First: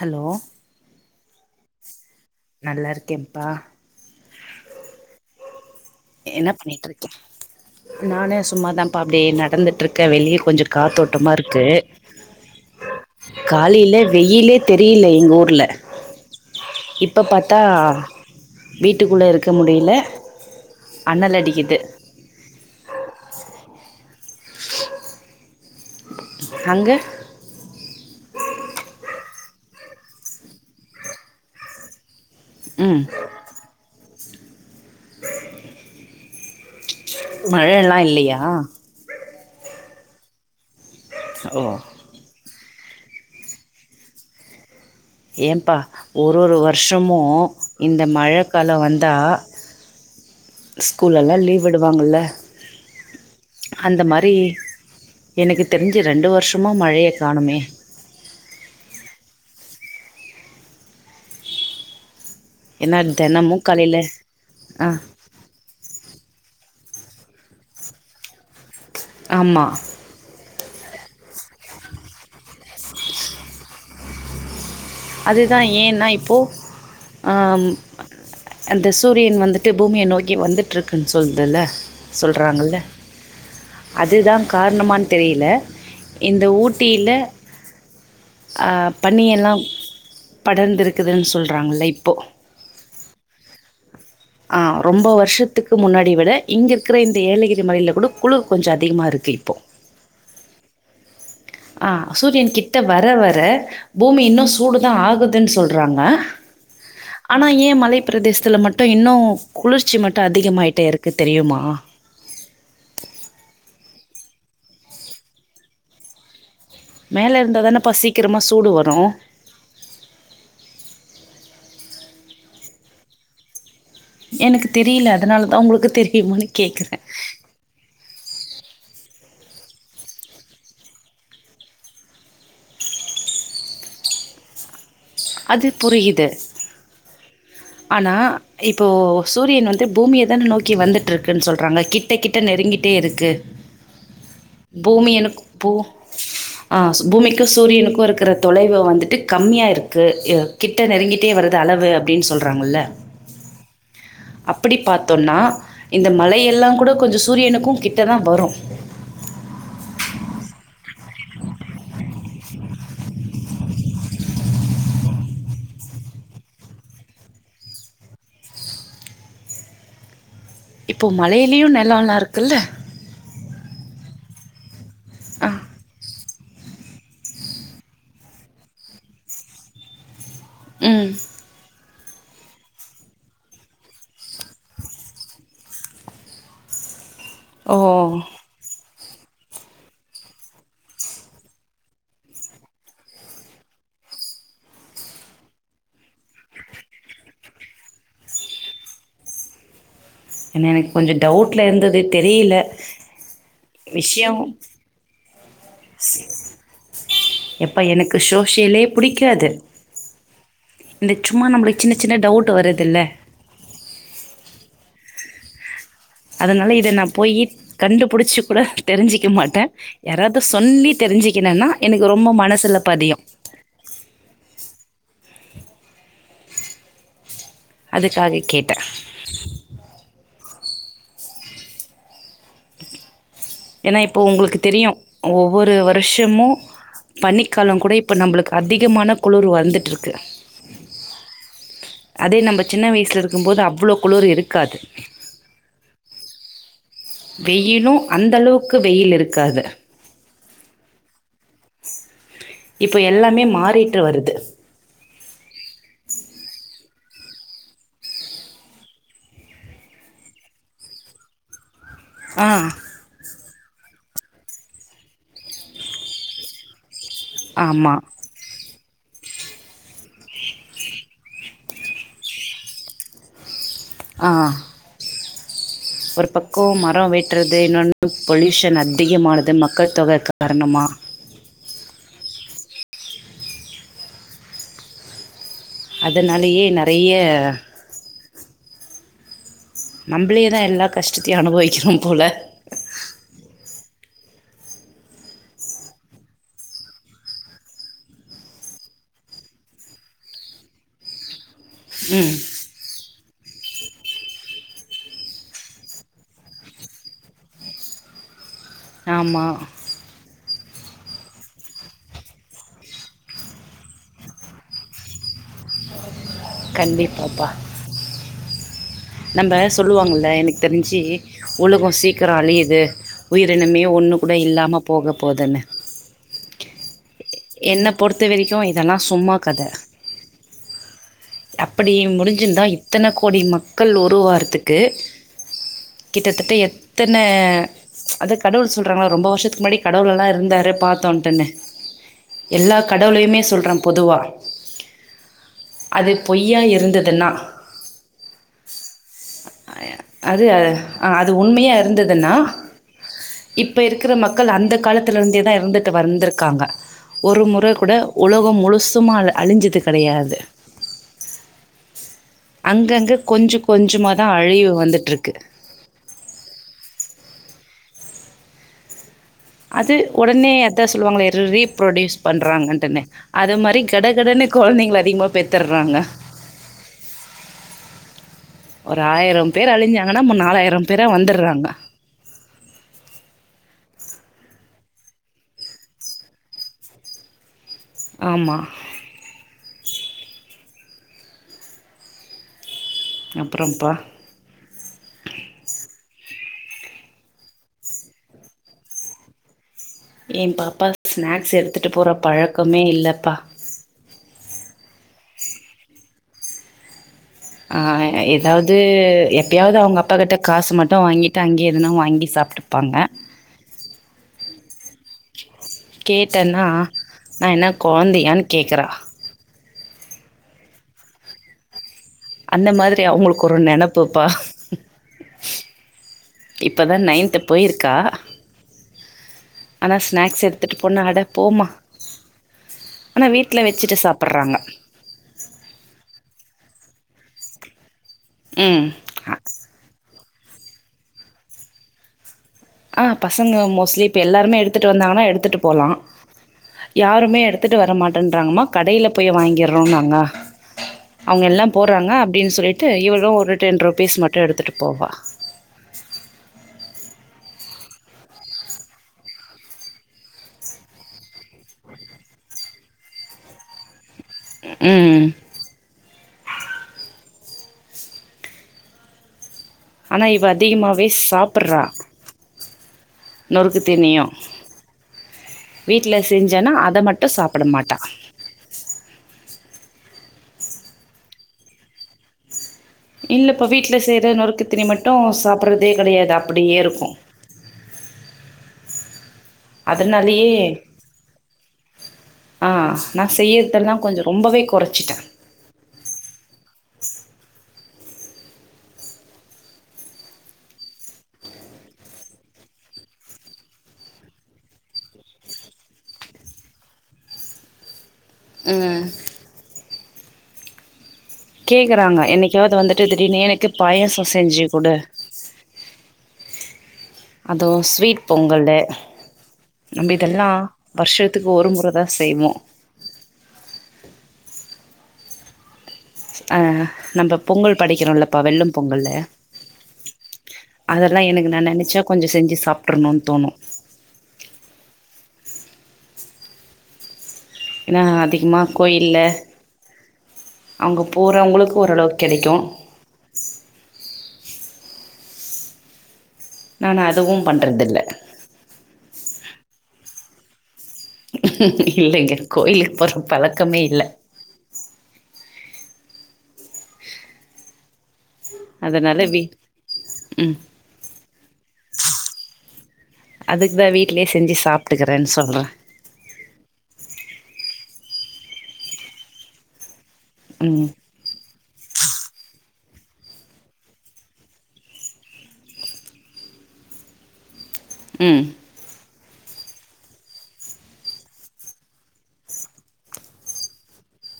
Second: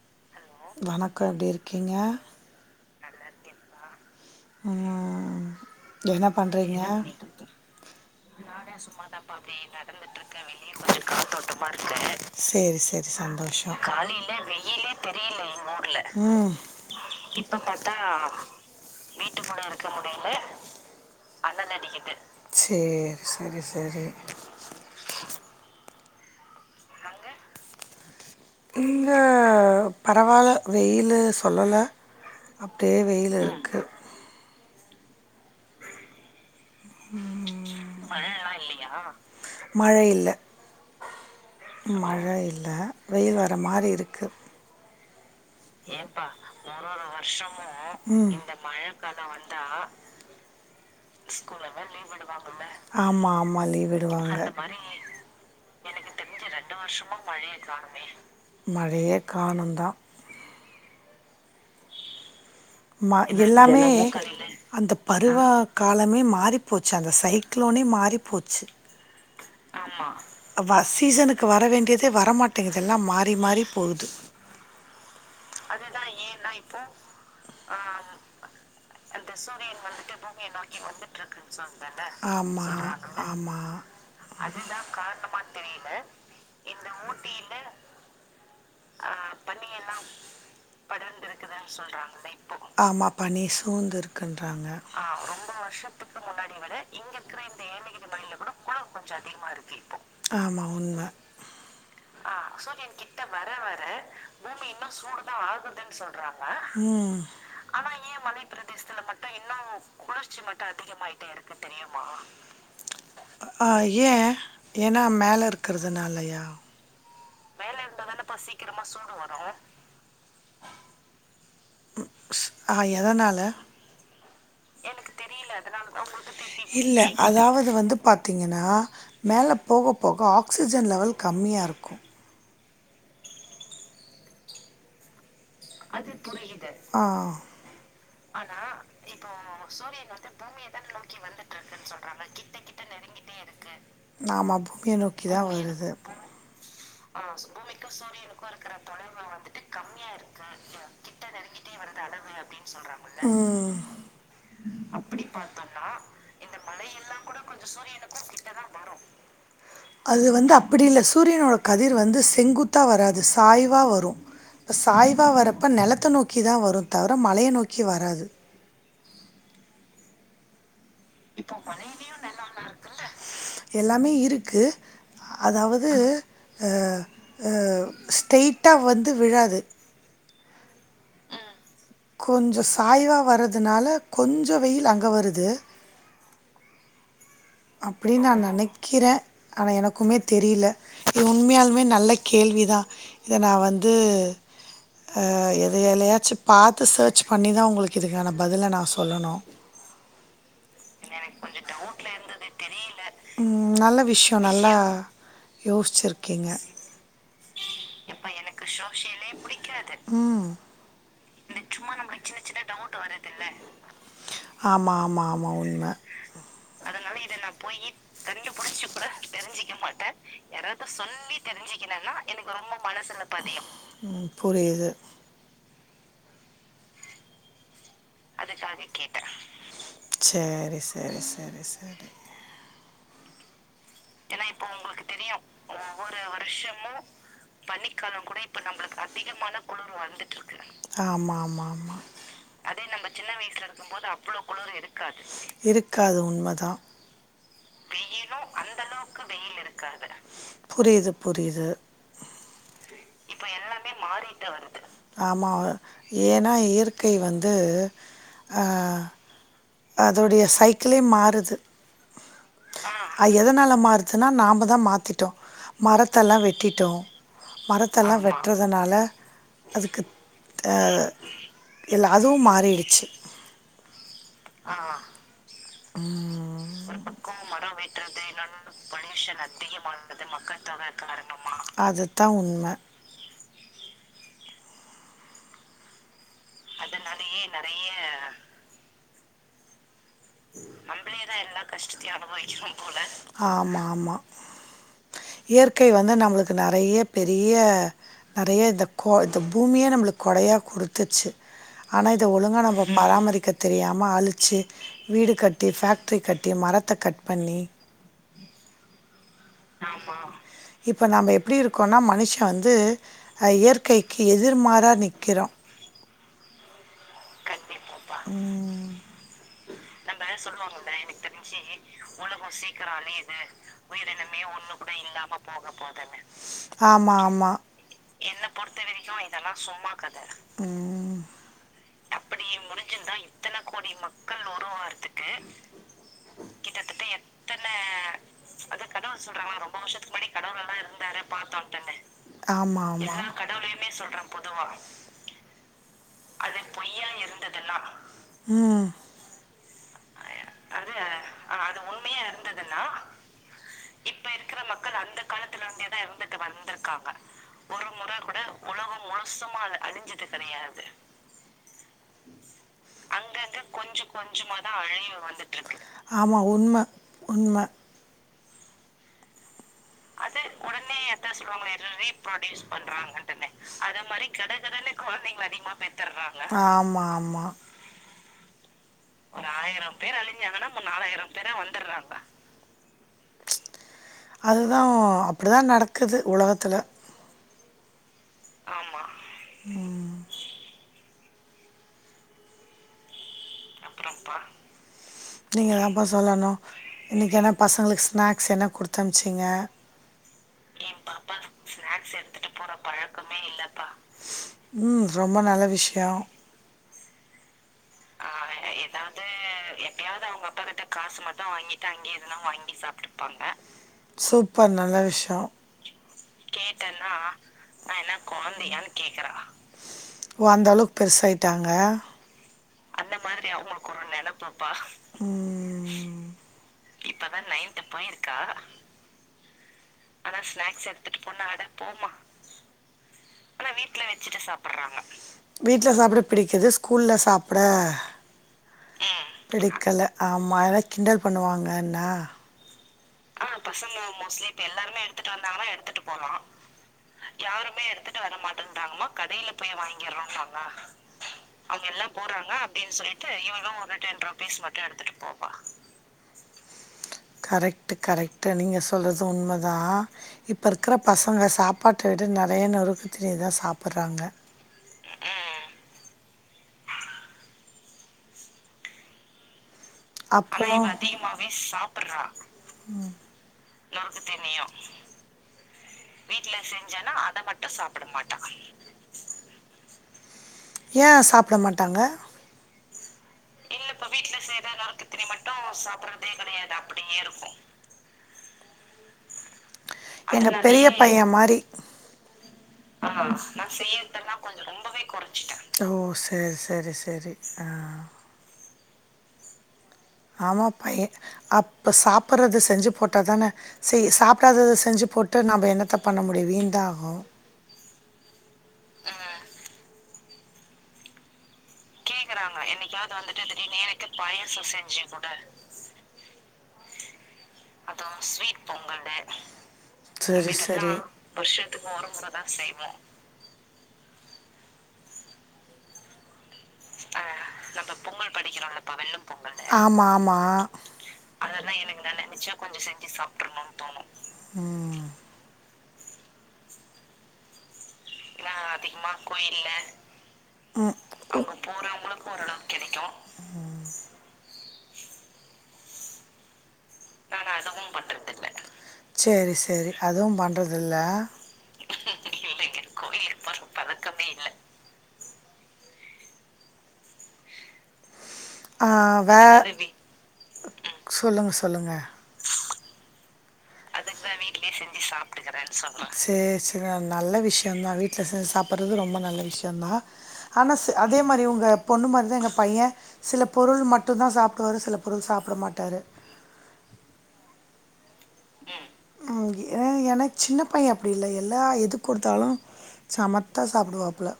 Hello இப்ப எப்டி இருக்கீங்க நல்லா இருக்கே பா ஆ என்ன பண்றீங்க பண்ணிட்டு இருக்க நானே சும்மாதான்ப்பா அப்டியே நடந்துட்டு இருக்கே வெளிய கொஞ்சோ காத்தோட்டமா இருக்கு சேரி சேரி சந்தோஷோ காலையில வெயிலே தெரியல எங்க ஊர்ல ம் இப்ப பாத்தா வீட்டுக்குள்ள இருக்க முடியல அனல் அடிக்குது சேர் சேரி சேரி அங்க இங்க பரவால்ல வெயிலு சொல்லல அப்டியே ம் வெயில் இருக்கு மழயெல்லா இல்லியா மழ இல்ல ஓ மழ இல்ல வெயில் வர மாரி இருக்கு ஏன்ப்பா ஒரு ஒரு வருஷமு இந்த ம் மழ காலோ வந்தா ஸ்கூல் எல்லா லீவ் விடுவாங்கல்ல ஆமா ஆமா லீவ் அந்த மாரி விடுவாங்க‌ எனக்கு தெரிஞ்சு ரெண்டு வருஷமா மழைய காணுமே மழயே காணோங் டா ஏன்னா ம தெனமு எல்லாமே காலையில ஆ அந்த பருவோ காலமே மாறி போச்சு அந்த சைக்லோனே மாறி போச்சு ஆமா வா சீசனுக்கு வர வேண்டியதே வரமாட்டேங்குது எல்லா மாறி மாறி போகுது அதுதா ஏன்னா இப்போ ஆம் வந்துட்டுருக்குன்னு சொல்துல்ல ஆமா சொல்றாங்கல்ல ஆமா அதுதா காரணமான்னு தெரியல இந்த ஊட்டியில ஆ பனியெல்லா படர்ந்திருக்குதுன்னு சொல்றாங்கல்ல இப்போ ஆமா பனிஸ் ஆ பூந்துருக்குன்றாங்க ரொம்ப வருஷத்துக்கு முன்னாடி விட இங்க இருக்கிற இந்த ஏலகிரி மலையில கூட குளிர் கொஞ்சோ அதிகமா இருக்கு இப்போ ஆமா உண்ம ஆ சூரியன் கிட்ட வர வர பூமி இன்னு ம் சூடுதா ஆகுதுன்னு சொல்றாங்க. ஆனா ஏ மலை பிரதேசத்துல மட்டு இன்னு குளிர்ச்சி மட்டு அதிகமாயிட்டே இருக்கு தெரியுமா? ஆய் ஏ ஏன்னா மேல இருக்குறதுனாலையா மேல இருந்தா தானப்பா சீக்குரமா சூடு வரு ம் ஆ எதனால எனக்கு தெரியில அதனாலதா உங்ளுக்கு தெரியுமானு கேக்கற திங்கன்னா மேலே போக போக ஆக்சிஜன் லெவல் கம்மியாருக்கும் அது புரியுது ஆ ஆனா இப்போ சூரியன் வந்து பூமிய தான நோக்கி வந்துட்ருக்குன்னு சொல்றாங்க கிட்ட கிட்ட நெருங்கிடே இருக்கு ஆமாம் பூமியை நோக்கி பூமியனுக்கு தான் பூ வருது ஆ பூமிக்கும் சூரியனுக்கும் இருக்ற தொலைவு வந்துட்டு கம்மியாரு கு ல் கிட்ட நெருங்கிட்டே வருது அளவு அப்டின் சொல்றாங்கல்ல ம் அப்டி பாத்தோனா இந்த மலையெல்லா கூடோ கொஞ்சோ சூரியனுக்கும் கிட்டதா வரும் படில்ல சூரியனோட கதிர் வந்து செங்குத்தா வராது சாய்வா வரும் இப்ப சாய் வா வரப்ப நெலத்த நோக்கி தா வரும் தவிர மலைய நோக்கி வராது இப்போ மலையிலயும் நிலம்லாம் இருக்குல்ல எல்லாமே இருக் கு ஆ அதாவது அ அ ஸ்ட்டைட்டா வந்து விழாது ம் கொஞ்சோ சாய்வா வர்றதுனால கொஞ்சோ வெயில் அங்க வருது ஓ அப்டின் நா நெனைக் கிற ஆனா எனக்குமே தெரில இது உண்மையாலுமே நல்ல கேள்வி தா இத நா வந்து அ எதுலையாச்சு பாத்து சர்ச் பண்ணி தா உங்ளுக்கு இதுக்கான பதில நா சொல்லணு ஏன எனக்கு கொஞ்சோ டவுட்ல இருந்தது தெரியில ம். நல்ல விஷ்யம் விஷயம். நல்லா சி யோசிச்சிருக்கீங்க. எப்ப எனக்கு சோஷியலே புடிக்காது ம். இந்த சும்மா நம்ளுக் சின்ன சின்ன டவுட் வருதுல்ல ஆமா ஆமா ஆமா உண்ம அதனால இத நா போயி கண்டுபிடிச்சு கூட தெரிஞ்சுக்க மாட்ட யாராவது சொல்லி தெரிஞ்சிகினனா எனக்கு ரொம்ப மனசுல பதியு அதுக்காக கேட்ட செரி சரி சரி சரி ஏன்னா இப்போ உங்களுக்கு தெரியு ஒவ்வொரு வருஷமு பனிக்காலம் கூட இப்போ நம்பளுக்கு அதிகமான குளிர் வந்துட்ருக்கு ஆமா ஆமா ஆமா அதே நம்ம சின்ன வயசுல இருக்கும்போது அவ்ளோ குளிர் இருக்காது இருக்காது உண்ம தா வெயிலு அந்த அளவுக்கு வெயில் இருக்காது புரிது புரிது இப்ப எல்லாமே மாறிட்டு வருது ஆமா வ ஏனா இயற்கை வந்து அ அதுடைய சைக்கிளே மாறுது ஆ அ எதனால மாறுதுன்னா நாம தா மாத்திட்டோ மரத்தெல்லா வெட்டிட்டோ ஆமா மரத்தல்லா வெட்றதுனால அதுக்கு தே இல்ல அதுவு மாறிடிச்சி ஆ ஒரு பக்கோ ம். மரொ வெட்டுறது இன்னொன்னு பொலியூஷன் அதிகமானது மக்கள்தொக காரணமா த்தா உண்ம இதனாலயே நெறைய தான் எல்லா நம்மளேதா கஷ்டத்தையும் எல்லா அனுபவிக்கிறோம் கஷ்டத்தையு போல அனுபவிக்கனு போல ஆமா ஆமா இயற்கை வந்து நம்மளுக்கு நெறைய பெரிய நெறைய இந்த கோ இந்த பூமியே நம்மளுக்கு கொடையா குடுத்துச்சி ஆனா இத ம் ஒழுங்கா நம்ம பராம இருக்க தெரியாம ஆழிச்சி வீடு கட்டி ஃபேக்ட்ரி கட்டி மரத்த கட் பண்ணி ஆமா இப்ப நம்ம எப்பிடி இருக்கோன்னா மனுஷன் வந்து இயற்கைக்கு எதிர்மாறா நிக்கிறோ கண்டிப்பாப்பா ம் நம்ம சொல்லுவாங்கள்ல நம்ம எனக்கு சொல்லுவாங்கல்ல தெரிஞ்சு எனக்கு தெரிஞ்சி உலகம் சீக்கிரம் உலகோ அழியுது சீக்கிரோ அழியிது உயிரினமே ஒன்று கூட உயிரினமே ஒண்ணு இல்லாமல் கூட போக இல்லாம போகுதுன்னு போக போதுனு ஆமா ஆ மா என்னை பொறுத்த என்ன வரைக்கும் பொறுத்த இதெல்லாம் வரிக்கு சும்மா இதெல்லா கதை சும்மா கத ம் ப்பிடி முடிஞ்சுருந்தா இத்தன கோடி மக்கள் உருவாறதுக்கு கிட்டத்தட்ட எத்தன அது கடவுள் சொல்கிறாங்களா ரொம்ப வருஷத்துக்கு முன்னாடி கடவுள்ல்லா இருந்தார் பாத்தோன்ட்டுன்னு எல்லா ஆமா ஆமா கடவுளையுமே சொல்றே பொதுவா அதுப் பொய்யா இருந்ததுன்னா ம் அ அது அ அது உண்மயா இருந்ததுன்னா இப்ப இருக்கிற மக்கள் அந்த காலத்துல இருந்தேதா இருந்துட்டு வந்திருக்காங்க ஒரு முறகூட உலகோ முழுசுமா அழிஞ்சது கெடையாது அங்கங்க கொஞ்சோ கொஞ்சமாதா அழிவு வந்துட்டு இருக்கு ஆமா உண்ம உண்ம அது உடனே அதா சொல்லுவாங்களே ரீபுரொடியூஸ் பண்றாங்கட்டுன்னு அது மாரி கடகடன்னு கொழந்தைங்கல அதிகமா பெத்தறாங்க ஆமா ஆமா. ஒரு ஆயிரோ பேர் அழிஞ்சாங்கன்னா நாலாயிரோ பேரா வந்தறாங்க அதுதா அப்பிடி தா நடக்குது உலகத்துல ஆமா ம் அப் அப்புறம்ப்பா நீங்க ப்போ சொல்லணு இன்னிக்கி ஆனா பசங்களுக்கு ஸ்நாக்ஸ் என்ன கொடுத்தமுச்சிங்க என் பாப்பா ஸ்நேக்ஸ் எடுத்துட்டு போற பழக்கமே இல்லப்பா ம் ரொம்ப நல்ல விஷ்யோ அ எதாவது எப்பயாவது அவங்க அப்பாக்கிட்ட காசு மட்டு வாங்கிட்டு அங்கேயே எதுனா வாங்கி சாப்ட்டுப்பாங்க இப்போ நல்ல விஷ்யோ நான் என்ன குழந்தையான்னு கேட்குறா ஓ அந்தளவுக் பெருசாயிட்டாங்க அந்த மாதிரி அவங்களுக்கு ஒரு நெனப்புப்பா ம். இப்போதா நையன்த்து போயிருக்கா ஆனாஸ் ஆனா வீட்ல வச்சுட்டு சாப்புட்றாங்க வீட்ல சாப்புட பிடிக்குதுஸ் ஸ்கூல்ல சாப்புட ம் பிடிக்கல ஆமா அதல்லா கிண்டல் பண்ணுவாங்கன்னா ஆ பசங்க மோஸ்ட்லி இப்ப எல்லாருமே எடுத்துட்டு வந்தாங்கன்னா எடுத்துட்டு போலா யாருமே எடுத்துட்டு வரமாட்டேன்றாங்கம்மா கடையில போய் வாங்கிறோ நாங்க அவங்க எல்லா போடுறாங்க அப்டின் சொல்லிட்டு இவளு ஒரு டென் ருபீஸ் மட்டு எடுத்துட்டு போவா கரெக் ட்டு கரெக்டு நீங்க சொல்றது உண்மதா இப்போ இருக்குற பசங்க சாப்பாட்ட விட்டு நறையா நொறுக்குத் தீணிதா சாப்புறாங்க ம் ஆனா இவ அப்போ அதிகமாவே ம் சாப்புட்றா நொறுக்கு தீனியு வீட்ல செஞ்சனா அத மட்டு சாப்புட மாட்டா ஏ சாப்புட மாட்டாங்க இல்ல இப்ப வீட்ல செய்ற நொறுக்குத் தீனி மட்டு சாப்புடுறதே கெடையாது அப்புடியே இருக்கு அதனாலயே எங்க பெரிய பைய மாரி ஆ நா செய்யறதெல்லா கொஞ்சோ ரொம்பவே கொறச்சிட்டே ஓ சேரி சேரி சேரி ஆ ஆமாப்பா அப்ப சாப்புறது செஞ்சு போட்டாதான செய் சாப்புடாதத செஞ்சு போட்டு நம்ம என்னத்த பண்ண முடியு வீண்தா ஆகு அ கேக்குறாங்க என்னைக்காவது வந்துட்டு திடீர்னு எனக்கு பாயாசோ செஞ்சு குடு அதுவு ஸ்வீட் பொங்கல்லு நம்ம இதெல்லா சேரி சேரி வருஷ்த்துக்கு ஒரு முறதா செய்வோ ஆ நம்ம பொங்கல் படைக்கிறோல்லப்பா வெல்லம் பொங்கலு ஆமா ஆமா ம் அதெல்லா எனக்கு நா நெனச்சா கொஞ்சோ செஞ்சு சாப்ட்றணுன்னு தோணு ஏன்னா அதிகமா கோயில்ல ம் அங்க போறவங்களுக்கு ஓரளவுக்கு கெடைக்கு ம் நான் அதுவு பண்றதில்ல சேரி சேரி அதுவு பண்றது இல்லங்க கோயிலுக்கு போற பழக்கமே இல்ல ஆ அதனால வே வீ ம் சொல்லுங்க சொல்லுங்க அதுக்கு வீட்லயே தா செஞ்சு வீட்லியே செஞ்சி சாப்ட்டுக்கிறேன்னு சாப்பிடுக்கற சொல்றே சொல்லற சாிே சே நல்ல விஷயோதா வீட் ச செ சாப்பறது ரொம்ப நல்ல விஷயந்தா ஆனா ம் செ அதே மாரி உங்க பொண்ணு மாரிதா எங்க பையன் சில பொருள் மாட்டு தா சாப்புடுவாரு சில பொருள் சாப்டமாட்டரு ம் ஏ ஏன்னா சின்ன பைய அப்பிடி இல்ல எல்லா எது கொடுத்தாலு சமத்தா சாப்புடுவாப்புல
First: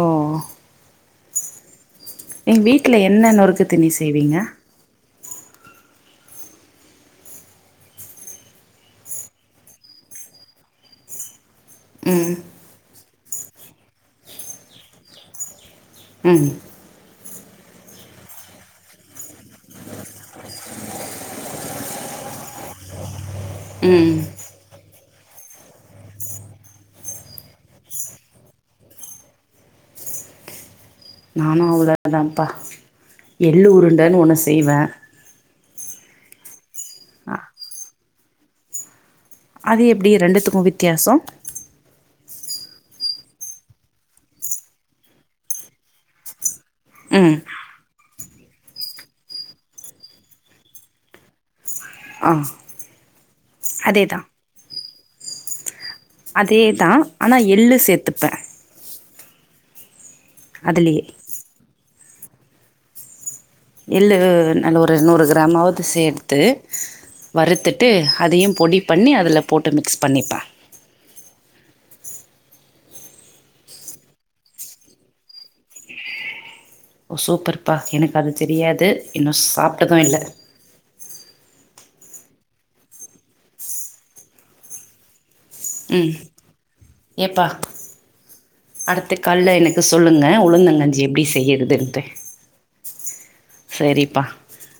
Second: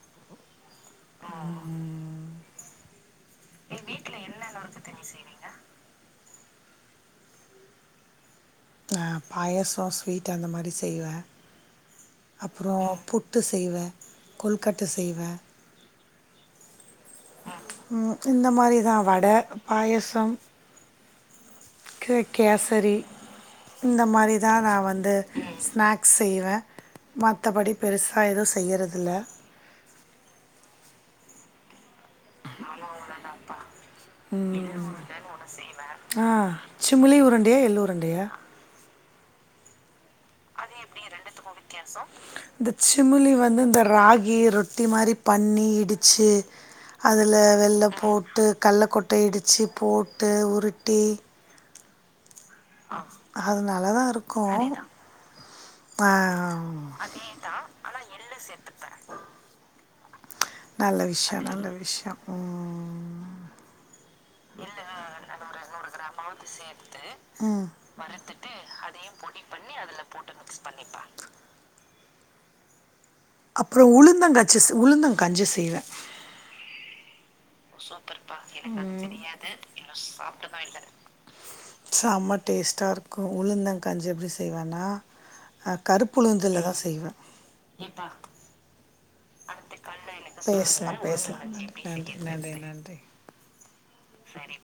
ஓ ஆ எங் வீட்டல எ ன்ன நொறுக்கு தீணி செய்வீங்க நா பாயசோ ஸ்வீட் அந்த மாரி செய்வே ம் அப்புறோ பு ட்டு செய்வே கொல்கட்ட செய்வே ம் ம் இந்த மாரிதா வட பாயசம் கே கேசரி இந்த ம் மாரிதா நா வந்து ஸ்நாக்ஸ் செய்வே மத்தபடி பெருசா எதுவு செய்யறது இல்ல நானு அவுல அதாப்பா எள்ள உருண்டன்னு ஒன்ன செய்வே செய்வே ஆ சுமுலி அ உருண்டையா எள்ளு உருண்டையா அது எப் ப்பிடி ரெண்டுத்துக்கு வித்தியாசோ இந்த சிமிளி வந்து இந்த ராகி ரொட்டி மாரி பண்ணி இடிச்சி ம் அதுல வெள்ளம் போட்டு கல்ல கொட்ட இடிச்சி போட்டு உருட்டி ஆ அது நல்லாதான் இருக்கும் ஆ அதேதான் ஆனா எள்ளு சேத்துப்பேன் நல்ல விஷியம் நல்ல விஷியம் ம் எள்ளு நல்ல ஒரு நூறு கிராமாவது சேத்து ம் வறுத்துட்டு அதையும் பொடி பண்ணி அதுல போட்டு மிக்ஸ் பண்ணிப்ப அப்பறம் உளுந்தங்கச்சி உளுந்தங்கஞ்சி செய்வ ஓ சூப்பர்ப்பா எனக்கு அது தெரியாது இன்னும் சாப்ட்டதும் இல்ல செம டேஸ்ட்டா இருக்கும் உளுந்தங்கஞ்சி எப்டி செய்வேன்னா ஆ ம் கருப்பு உளுந்துலதான் செய்வன் ஏப்பா துக்கால்ல எனக்கு சொல்லுங்க உளுந்தங்கஞ்சி எப்டி பேசலா செய்யறதுன்ட்டு நன்றி நன்றி செரிப்பா